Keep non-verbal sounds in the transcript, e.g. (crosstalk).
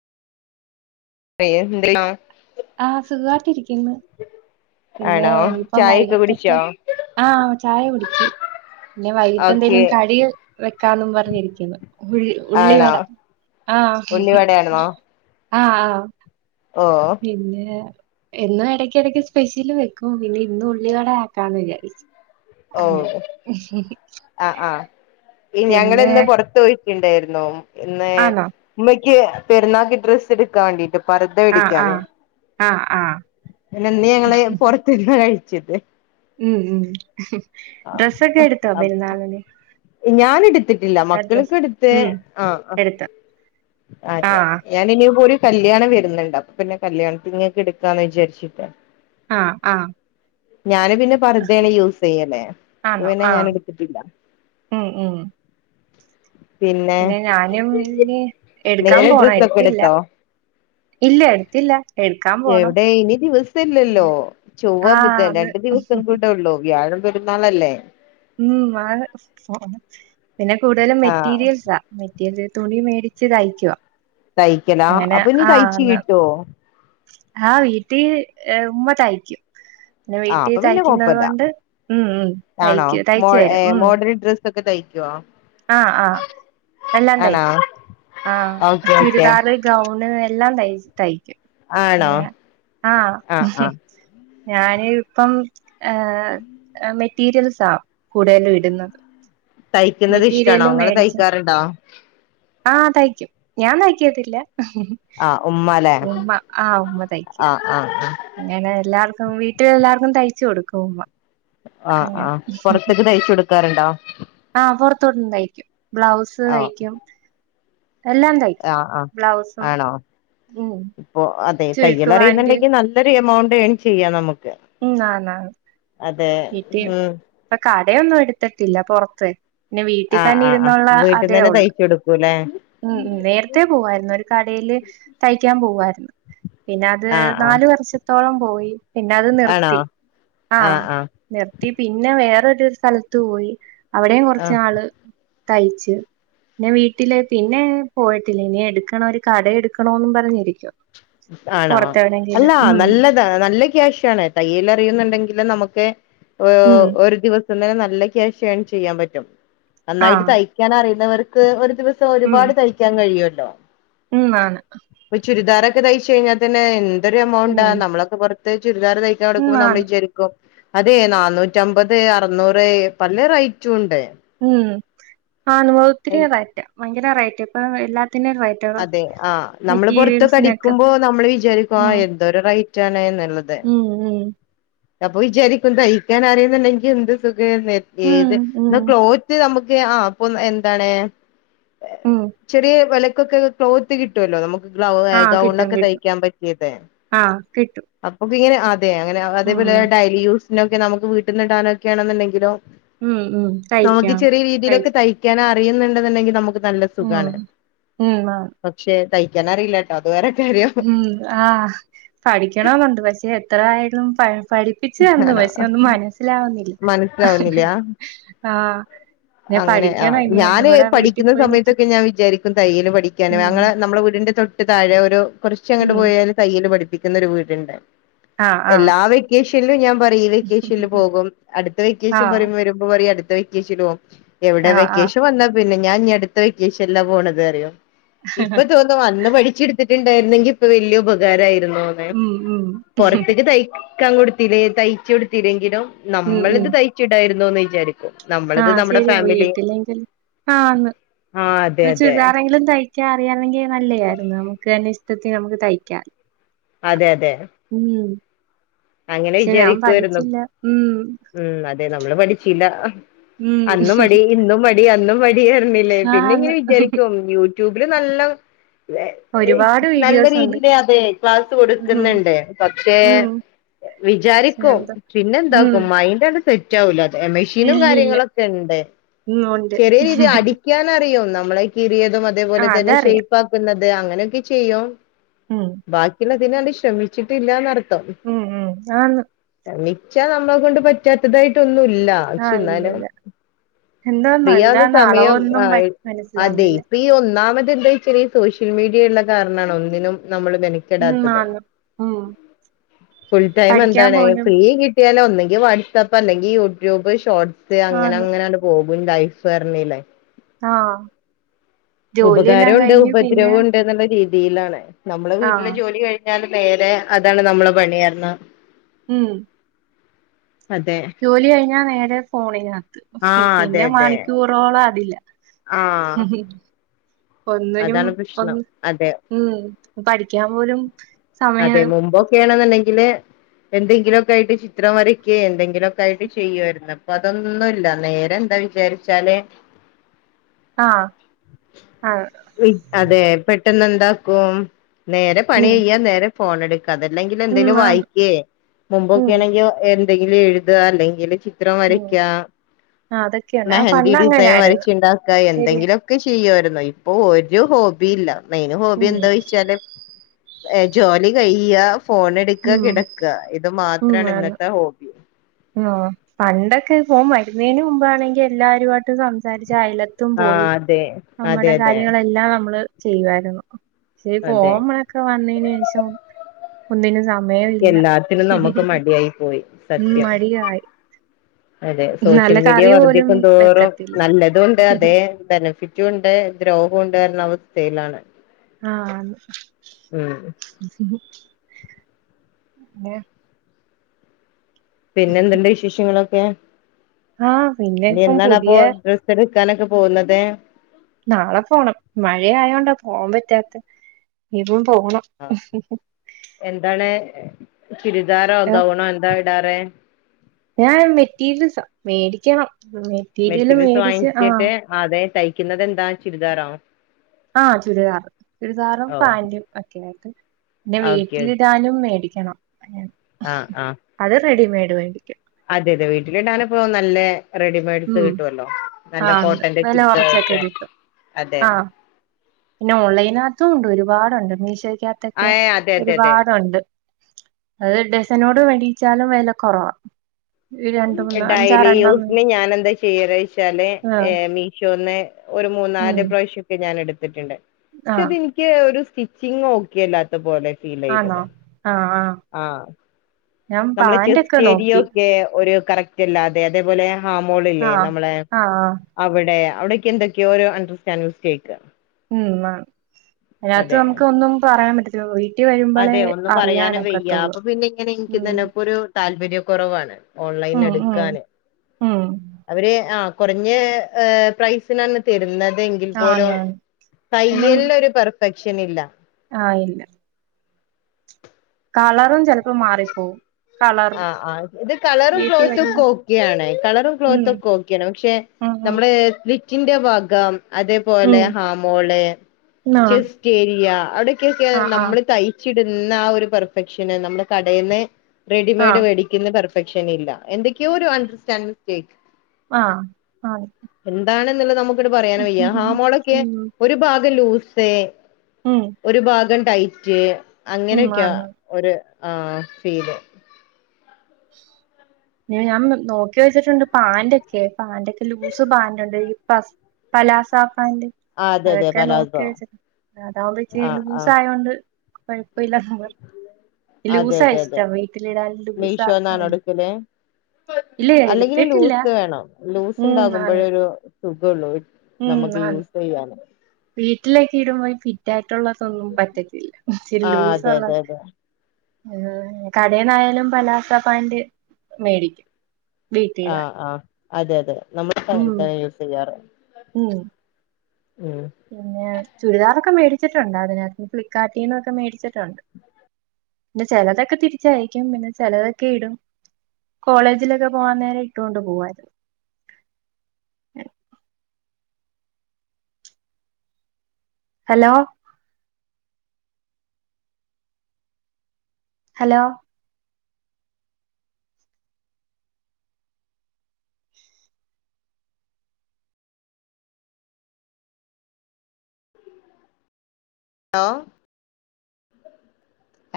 A എന്തെയ്യും ആഹ് സുഖമായിട്ടിരിക്കുന്നു പിന്നെ ആണോ ഇപ്പം ചായൊക്കെ വൈകിട്ടൊക്കെ കുടിച്ചോ ആ ചായ കുടിച്ച് പിന്നെ ഓക്കെ വൈകിട്ടെന്തെങ്കിലും കടി വെക്കാനും പറഞ്ഞ് ഇരിക്കുന്നു ഉഴി ആണോ ഉള്ളിവട ആഹ് ഹ്മ്മ് ഉള്ളിവടയാണോ ആഹ് ആഹ് ഓ പിന്നെ എന്നും ഇടക്ക് ഇടക്ക് സ്പെഷ്യല് വെക്കും പിന്നെ ഇന്ന് ഉള്ളിവട ആക്കാ എന്ന് വിചാരിച്ച് ഓ ആഹ് ആഹ് ഈ പിന്നെ ഞങ്ങളിന്ന് പുറതോയി രൊക്കെണ്ടായിരുന്നു ആണോ (unintelligible) ന്ക്കി പെരുന്നാൾക്ക് ഡ്രെസ്സെടുക്കാൻ വേണ്ടിട്ട് പറുത ആഹ് പിടിക്കലെ ആഹ് ആഹ് ആഹ് പിന്നെ ഇന്ന് ഞങ്ങള് പുറത്തിന്ന് കഴിച്ച് (unintelligible) ഹ്മ്മ് ഹ്മ്മ് അ അ ഹ് ഞാൻ എടുത്തിട്ടില്ല ഡ്രസ് മക്കൾക്ക് എടുത്ത് ഉം ആഹ് ആഹ് എടുത്ത് അതെ ആഹ് ഞാനിനി യുങ്കുടിം കല്യാണം വരുന്നുണ്ട് അപ്പൊ പിന്നെ കല്യാണത്തിങ്ങേക്ക് എടുക്ക എന്ന് വിചാരിച്ചിരിപ്പ ആഹ് ആഹ് ഞാന് പിന്നെ പർദ്ദയാണ് യൂസ് ചെയ്യല് അപ്പോ ആന്നോ പിന്നെ ഞാൻ ആഹ് എടുത്തിട്ടില്ല ഉം ഉം പിന്നെ ഞാനും പിന്നെ എടുക്കാൻ നിങ്ങള് പോണം ഡ്രസ്സൊക്കെ എടുത്തില്ല എടുത്തോ ഇല്ല എടുത്തില്ല എടുക്കാൻ പോണം എവിടെ ഇനി പിന്നെ ദിവസല്ലല്ലോ ചൊവ്വാ ആഹ് ബുധൻ അത് രണ്ടു ദിവസം കൂടെ ഉള്ളു വ്യാഴം പെരു (unintelligible) ന്നാളല്ലേ ഇംആണ് (unintelligible) പിന്നെ കൂടുതലും ആഹ് മെറ്റീരിയൽസാ മെറ്റ് എന്ത് തുണി മേടിച്ച് തയ്ക്ക്വ തയ്ക്കലാ അപ്പൊ ഇനി തയ്ച്ച് കിട്ടോ ആഹ് വീട്ടീ ഉമ്മ തൈക്കും ന്നെ ആഹ് വീട്ടിൽ അപ്പൊ പിന്നെ തയ്ക്കുന്നത് കൊഴപ്പല്ല കൊണ്ട് ഉം ഉം തയ്ക്കു തയ്ച്ചു വരു ഉം ക്കെ തയ്ക്ക്വാ ആ ആഹ് എല്ലാം ആണോ തയ്ക്കും ആ ഓക്കെ ഓക്കെ ചുരിദാറ്, ഗൗണ്, എ എല്ലാം തയ്ച്ച് തയ്ക്കും ആണോ ആഹ് ആഹ് ഞാന് ഇപ്പം ഏ മെറ്റി റ്റീരിയൽസ കൂടുതലും ഇടുന്നത് തയ്ക്കുന്നത് ഇഷ്ടണോ മെറ്റീരിയല് ങ്ങള് മേടിച്ച തയ്ക്കാറുണ്ടോ ആഹ് തയ്ക്കും ഞാൻ തയ്ക്കത്തില്ല ആഹ് ഉമ്മ ല്ലേ ഹ്ഹ്ഹ്ഉമ്മ ആഹ് ഉമ്മ തയ്ക്കും ആഹ് ആഹ് ആഹ് അങ്ങനെ എല്ലാര് ഉം വീട്ടിലെല്ലാർക്കും തയ്ച്ചു കൊടുക്കും ഉമ്മ ആഹ് അങ്ങനെ ആഹ് പുറത്തിക്ക് തയ്ച്ചു കൊടു ക്കാറ്ണ്ടോ ആഹ് പൊറത്തോട്ടും തയ്ക്കും ബ്ലൗസ് ആഹ് തയ്ക്കും എല്ലാം തയ്ക്കും ആഹ് ആഹ് ബ്ലൗസും ആണോ ഉം (unintelligible) ഇപ്പൊ അതെ ചുരുക്ക് പാന്റ് തയ്യലറിയുന്നുണ്ടെങ്കി നല്ലൊരു എമൗണ്ട് ഏൺ ചെയ്യാംന്നമക്ക് ഉം ആന്നാന്ന് (unintelligible) കട ഒന്നും എടുത്തിട്ടില്ല പൊറത്ത് പിന്നെ വീട്ടി ആഹ് തന്നെ ആഹ് ആഹ് ഇരുന്നുള്ള വീട്ടിന്ന് അതേ തന്നെ ഉള്ളു തയ്ച്ചു കൊടുക്കൂല്ലേ ഉം ഉം നേരത്തേ പോവായിരുന്നു ഒരു കടേല് തയ്ക്കാൻ പോവായിരു പിന്നെ അത് ആഹ് ആഹ് നാല് വർഷ ത്തോളം പോയി പിന്നെ അത് ആണോ നിർത്തി ആഹ് നിർത്തി പിന്നെ വേറൊരു സ്ഥലത്ത് പോയി അവിടെം കൊറച്ച് ആഹ് നാള് തയ്ച്ച് പിന്നെ വീട്ടില് പിന്നെ പോയിട്ടില്ല ഇനി എടുക്കണം ഒരു കട എടുക്കണോന്ന് പറഞ്ഞിരിക്ക ആണോ അല്ല നല്ലതാ നല്ല ക്യാഷ് ആണ് തയ്യൽ അറിയുന്നുണ്ടെങ്കില് നമുക്ക് ഓ ഉം ഒരു ദിവസ ന്നെ നല്ല ക്യാഷ് എൺചെയ്യാൻ പറ്റും നന്നായിട്ട് ആഹ് തയ്ക്കാൻ അറിയുന്നവർ ഒരു ഒരു ദിവസം ഉം ഒരുപാട് തയ്ക്കാൻ കഴിയോട്ടെ ഉ (unintelligible) ഉം ആാന ഒകയിച്ചു കഴിഞ്ഞാൽ തന്നെ അതൊ എമൗണ്ട് ആ നമ്മളക്കെറ ത ചുരിദാ തക്കാ ഉം കൊടുക്ക്പോ നമ്മൾ ആണ് വി ജരിക്കും അതെ നന്നൂറ്റ അമ്പത് അറനൂറ് പല റൈറ്റും ഉണ്ട് ആ നവൗത്തിരിയതായിട്ട ഭയങ്കര റേറ്റ് ഇപ്പ എല്ലാ അതെ ആ നമ്മള് പൊറത്തൊ മെറ്റീരിയൽസിനൊക്കെ അടിക്കുമ്പോ നമ്മൾ വിചാരിക്കും ആ ഉം എന്തോ റൈറ്റ് ആണെന്ന് ഉള്ളതെ ഉം ഉം അപ്പൊ വിചാരിക്കും ദഹക്കാൻ അറിയുന്നുണ്ടെങ്കിൽ എന്ത്ഖം ഉം ഏത് ഉം ക്ലോത്ത് നമുക്ക് െ ആ് അപ്പൊ എന്താണ് ഉം ചെറിയ വില ക്കെ ക്ലോത്ത് കിട്ടുമല്ലോ നമുക്ക് ഗൗ ആഹ് ഗൗൺ കിട്ടും ഒക്കെ കിട്ടും തയ്ക്കാൻ പറ്റിയത് ആഹ് കിട്ടും അപ്പൊ ങ്ങനെ അതെ അങ്ങനെ അതേപോലെ ഉം ഡേയ്ലി യൂസ് പിന്നെക്കെ നമുക്ക് വിട്ടന്ന് ഇ ടാനൊക്കെ ണെന്ന് ക്കിലും ഉം ഉം നമുക്ക് തയ്ക്കാം ചെറിയ രീതിയിലൊക്കെ തയ്ച്ച് തയ്ക്കാന അുന്നുണ്ടണ്ടെങ്കിൽ നമുക്ക് നല്ല ഉം സുഖാണ് ഉം ആ പക്ഷെ തൈ ജനാറ ഇല്ലാട്ട അത് വരെ ഉം ആഹ് പഠിക്കണെന്നുണ്ട് പക്ഷെ എത്ര ആയാലും പ പഠിപ്പിച്ചു തന്നു ആണോ പക്ഷെ ഒന്ന് മനസ്സിലാവ മനസ്സിലാവുന്നില്ല (unintelligible) ആ അങ്ങനെ ആ ഞാന് പഠിക്കുന്ന പോയി നിക്ക് സമയത്തൊക്കെ ഞാൻ വിചാരിക്കും തയ്യും പഠിക്കാനും അങ്ങനെ ഉം നമ്മുടെ വീടിന്റെ തൊ താഴെ ഒരു കുറച്ച് അങ്ങൊട് ഉം പോയാല് തയ്യല് പഠിപ്പി എന്നൊരു വീട്ണ്ട് ആഹ് ആഹ് എല്ലാ വെക്കേഷ് ഇല്ല (unintelligible) പറ ഈ വെക്കേഷനിൽ പോകും അടുത്ത വെക്കേഷൻ ആഹ് വരുമ്പ വരുമ്പ (unintelligible) എവിടെ ആഹ് ആഹ് വെക്കേഷൻ വന്നാ പിന്നെ ഞാൻ ഇനി അടുത്ത വെക്കേഷനിൽ പോണുന്നത് അറിയോ ഇപ്പൊ തോന്നും അന്ന് പഠിച്ചിട് വിടെ ഉണ്ടായിരുന്നങ്കിൽ ഇപ്പൊ വലിയ ഉപകാരായി ഉം ഉം പൊറത്തേക്ക് തയ് കൊടുത്തില്ലേ തയ്ച് കൊടുത്തില്ലെങ്കിലും ഉം നമ്മളിത് തയ്ച്ചി ഇടായിരുന്നു എന്തോന്ന് വിചാരിക്കും ആ നമ്മളത് നമ്മുടെ ശരിയാ ഫാമിലി വീട്ടിലെങ്കിലും ആന്ന് ആ അതെ ഒരു അതെ ചുരിദാറെങ്കിലും തയ് ഒക്കെ അറിയാമെങ്കിൽ നല്ലതായിരുന്നു നമുക്ക് തന്നെ ഇഷ്ടത്തിൽ നമുക്ക് തയ്ക്കാം അതെ അതെ ഉം അങ്ങനെ പക്ഷെ ഞാൻ വിചാരിക്കായിരുന്നു പഠിച്ചില്ല ഉം മ് അതെ നമ്മള് പഠിച്ചില്ല ഉം അന്നും മടി ഇന്നും മടി അന്നും തീർന്നില്ലേ പിന്നെ ആന്ന് ഇങ്ങനെ വിചാരിക്കും യു ട്യൂബില് നല്ല വെ ഏയ് ഒരുപാട് നല്ല വീഡിയോസ് ഉണ്ട് രീതിയിലതെ ക്ലാസ്സ് ഉം കൊടുക്ക്ന്ന്ണ്ട് പക്ഷേ ഉം വിചാരിക്കും എന്താ പിന്നെ ഉം എന്താക്കും മൈൻറ്റാണ്ട് സെറ്റ് ആവൂല്ല ഏ മെഷീനും ഇല്ലില്ല കാര്യങ്ങളൊക്കെണ്ട് ഉം ഉണ്ട് ചെറിയ രീതി അടിക്കാൻ അറിയും നമ്മളെ കീറിയെ ത് ആ അതേപോല തന്നെ അതറിയാം ഷേപ്പക്കുന്നത് തെ അങ്ങനൊക്കെ ചെയ്യും ഉം ബാക്കിള്ളെ തിന് അത് ശ്രമിച്ചിട്ടില്ലാന്നറി ട്ടൊ ഉം ഉം ആന്ന് മിച്ചാ നമ്മളെ കൊണ്ട് പറ്റാത്തതായിട്ടൊന്നു ല്ല ആ പക്ഷെ ഇല്ല എന്നാലും ഇല്ല എന്താന്നോ ഫ്രീ ആകുന്ന എന്താണ് സമയം അളവൊന്നും ആ പ ഏ അതെ മനസ്സിലാവുന്നില്ല ഇപ്പയി ഒന്നാമ ഇതന്തോയിച്ചാല് സോഷ്യൽ മീഡിയെള്ള കാരണാണ് ഒന്നിനും നമ്മള് ഉം മെനക്കടാത്തത് ആന്ന് ഉം ഫുൾ പഠിക്കാൻ ടൈമെന്താണ് പോലും ഫ്രീ കി ക്കിയാലാെന്നെങ്കി വാട്സപ്പ് അല്ലെങ്കിൽ യൂട്യൂബ് ഷോട് സ് ആന്ന് അങ്ങനെങ്ങനാണ്ട് പോവും (unintelligible) ലയ്ഫ് അർഞ്ഞീലെ ആ ജോലിയെല്ലാം ഉപകാരോണ്ട് കഴിഞ്ഞ് പിന്നെ ഉപദ്രവോണ്ട്ന്ന്ള്ള രീ തീലാണ് നമ്മളെ ആ വീട്ടിലെ ജോലി കഴ് (unintelligible) അതാണ് നമ്മളെ പണി അർനാ ഉം അതെ ജോലി കഴിഞ്ഞാ നേരെ ഫോണിനാ ആ പിന്നെ മണിക്കൂറോള അതില് ആഹ് ഒന്നിനും അതെ (unintelligible) പഠിക്കാൻ പോലും സമയം എന്തെങ്കിലുമൊക്കെയായിട്ട് ചിത്രം വരക്ക എന്തെങ്കിലുമൊക്കെ ആയിട്ട് ചെയ്യുവമായിരുന്നു അപ്പൊ അതൊന്നുല്ല നേരെ എന്താ വിചാരിച്ചാല് ആ.. ആ. അതെ പെട്ടെന്ന് എന്താക്കും നേരെ പണി ഉം തൻ ഫോൺ എടുക്ക് അതല്ലെങ്കിൽ ഉം എന്തേലും ആന്ന് വായിക്കേ ഉം മുമ്പൊക്കെ ആണെങ്കിലോ എന്തെങ്കിലും എഴുതുക അല്ലെങ്കിൽ ചിത്രം ഉം വരക്ക ആഹ് അതൊക്കെയുണ്ട് ആഹ് മെഹന്തി പണ്ട് ഡിസൈൻ അങ്ങനായിരുന്നു വരച്ചുണ്ടാക്ക ശരിയാ എന്തെങ്കിലും ഒക്കെ ചെയ്യുണ്ട് (unintelligible) ഇപ്പൊ ഒരു ഹോബില്ല മെയിന് ഹോബി ഉം എന്തോയിച്ചാല് ഏ ജോലി കഴിക ഫോൺ എടുക്ക ഉം കിടക്ക ഇത് മാത്രാണ് ഇന്നത്തെ ഹോബി ആ പണ്ടൊക്കെ ഫോൺ വരുന്നതിന് മുമ്പാണെങ്കി എല്ലാരുമായിട്ടും സംസാരിച്ച് അയിലതും ആഹ് പോയി അതെ അതെ നമ്മുടെ അതെ കാര്യങ്ങളെല്ലാം നമ്മള് ചെയ്യുവായിരുന്നു ശേ ഈ അതെ ഫോമൊക്ക വന്നേനു ശേഷം ഒന്നിന് നാ എല്ലാത്തിനും നമുക്ക് മടിയായി പോയി ഉം സത്യം മടിയായി അതെ സോഷ്യൽ നല്ല മീഡിയ കറി പോലും വർധിക്കുന്തോറും വെക്കത്തില്ല നല്ലതും ഉണ്ട് അതെ ബെനഫിറ്റും ഉണ്ട് ദ്രോഹോം കേർണ അവസ്ഥയിലാണ് ആഹ് ഉം പിന്നെ പിന്നെ എന്തുണ്ട് വിശേഷങ്ങള് ക്കെ ആഹ് പിന്നെ ഇപ്പം പുതിയ കിക്കാനൊക്കെ പോകുന്നത് നാളെ പോണം മഴ ആയോണ്ടാ പോവാൻ പറ്റാത്ത ഇ പോണം ആ, എന്താണ് ചുരിദാറോ ആ ഗൗണോ എന്താ ന്തറേ ഞാൻ മെറ്റീരിയൽസ് ഒക്കെ മേടിക്കും മേറ്റീരിയൽസ് വാങ്ങിച്ചിട്ട് അതെ ടൈ ക്കുന്നത് എന്താ ചുരിദാറോ ആഹ് ചുരിദാറ് ചുരിദാറും ഓ പാന്റും ഒക്കെയായിട്ട് പിന്നെ ഓക്കെ ഓക്കെ വീട്ടിലിടാനും മേടിക്കും മേടിക്കണം ആഹ് ആഹ് അത് റെഡിമേഡ് (inaudible) വേടിക്കും അതെ അതെ വീട്ടിലിടാനെ ഇപ്പൊ നല്ലേ ഉം ആഹ് ഉണ്ട് കോട്ടന്റെ വില കൊറച്ചൊക്കെ ചുരിദാറൊക്കെ കിട്ടും അതെ ആഹ് പിന്നെ ഓൺലൈനകത്തും ഉണ്ട് ഒരു ഒരുപാടുണ്ട് മീശോ ആ ക്കകത്തൊക്കെ അതെ അതെ അതെ ഒരുപാടുണ്ട് അത് ഡസനോട് വേടിച്ചാലും വില കുറവാ രണ്ട് മൂന്ന് അഞ്ചാറെണ്ണം ഞാനെന്താ ചെയ്യല് ചോയ്ച്ചാല് ആഹ് മീഷോന്ന് ഒരു മൂന്നാല് ഉം പ്രാവശൊക്കെ ഞാനെട് ഇട്ടിട്ടുണ്ട് ആഹ് പക്ഷെത് നിക്ക് ഒരു സ്റ്റിച്ചിങ്ങ് ഓക്കെ അല്ലാത്ത പോലെ ഫീൽ ആണോ ചെയ്തത് ആഹ് ആഹ് ഞാൻ നമ്മള് പാന്റൊക്കെ ചെസ്റ്റേരിയ നോക്കി ഒക്കെ ഒര് കറക്റ്റല്ലാതെ അതേപോലെ ഹാ മോളില്ലേ ആഹ് നമ്മളെ ആഹ് ആഹ് അവിടെ അവിടെക്കെ എന്തക്കെയൊ ഒരു അണ്ടർറ്റാൻറ്റ്മിസ്ടേക്ക് ഉ ആ അതിനാത്ത് നമുക്ക് ഒന്നും പറയാൻ പറ്റി രോയി (inaudible) അതെ ഒന്നും പറയാനും വയ്യ അപ്പൊ പിന്നെ ഇങ്ങനെ ഉം എനിക്കുന്നക്ക ഒരു താല്പര്യം താല്പര്യ കുറവാണ് ഓൺലൈൻ ഉം ഉം എടുക്കാന് ഉം അവര് ആ കുറഞ്ഞ പ്രൈസിനാണ് തരുന്ന ആന്ന് ങ്കിൽപോലും ആന്ന് ഒന്നും തയ്യൽനൊരു പെർഫ ക്ഷനില്ല ആഹ് ഇല്ല കളറും ചിലപ്പൊ മാറിപ്പോവും കളറും ആഹ് ആഹ് ഇത് കളറും വീട്ടിൽ ക്ലോത്തും ഒക്കെ വരുമ്പോ ഓക്കെയാണ് കളറും ഉം ക്ലോത്ത് ഒക്കെ ഓക്കെയാണ്. പക്ഷെ ഉം ഉം നമ്മള് (unintelligible) ഇന്റെ ഭാഗം അതേ പോലെ ഉം ഹാമോള്, ചെസ്റ്റേരിയ (unintelligible) കെക്കെ ആഹ് ആഹ് നമ്മള് തയ്ച്ച് കിടുന്ന ആ ഒരു പെർഫെക്ഷന് നമ്മള് കടേന്ന് റെഡിമേഡ് ആഹ് വേടിക്കുന്ന പെർഫ സെക്ഷനില്ല. എന്തൊക്കെയോ ഒരു അൺടർസ്റ്റാൻഡ് മിസ്റ്റേക്ക് ആഹ് ആഹ് ന്ന്ള്ള് നമ് ങ്ങട്ട് പറയാനും വയ്യാ ഹാമോളൊക്കെ ഉം ഒരു ഭാഗം ലൂസ് സേ. ഉം ഒരു ഭാഗം ടൈറ്റ്. ഉം അങ്ങനെയൊക്കെയാ ആന്ന് ഒര് ആ ഫീല് ഞാ ഞാൻ നോക്കി വെച്ചിട്ടുണ്ട് പാന്റൊക്കെ. പാന്റൊക്കെ ലൂസ് പാന്റ് ഉണ്ട് ഈ പ പലാസ പാന്റ് ആഹ് അതെ അതെ അതൊക്കെ നോക്കി പലാസോ വെച്ച്. അതാവുമ്പോ ഇച്ചിരി ആഹ് ലൂസ് ആഹ് ആയോണ്ട് കുഴപ്പവില്ലാന്നും പറഞ്ഞ് ലൂസാ ഇഷ്ടം വീട്ടിലിടാൻ ലൂസാ നാണോഎടുക്കല് ഇല്ല അല്ലെങ്കില് എടുത്തിട്ടില്ല ലൂസ് വേണം ലൂസ് ഉം ഉണ്ടാകുമ്പോഴെ ആന്ന് ഒരു സുഖോള്ളൊര് നമുക്ക് യൂസ് ചെയ്യാന് വറ്റിലൊക്കെ ഇടുമ്പോയി ഫിറ്റ് ഫിറ്റായിട്ടുള്ളതൊന്നും പറ്റത്തില്ല ഇച്ചിരി ആ അതെ അതെ ലൂസൊള്ളത് അതെ ഞാന് കടേന്നായാലും പലാസൊ പാന്റ് മേടിക്കും ആ വീട്ടിടാൻ ആ അതെ അതെ നമ്മുടെ ഉം സാദാ യൂസ് ചെയ്യാറ് ഉം ഉം പിന്നെ ചുരിദാറൊക്ക മേടിച്ചിട്ടുണ്ട് അതിനാത്തിന് ഫ്ലിപ്കാർട്ടിന്നൊക്കെ മേടിച്ചിട്ട് (inaudible) പിന്നെ ചെലതൊക്കെ തിരിച്ചയക്കും പിന്നെ ചെലതൊക്കെ ഇടും കോളേജിലൊക്കെ പോവാൻ നേരം ഇട്ടോണ്ട് പോവാരുന്നു ഹലോ ഹലോ ഹലോ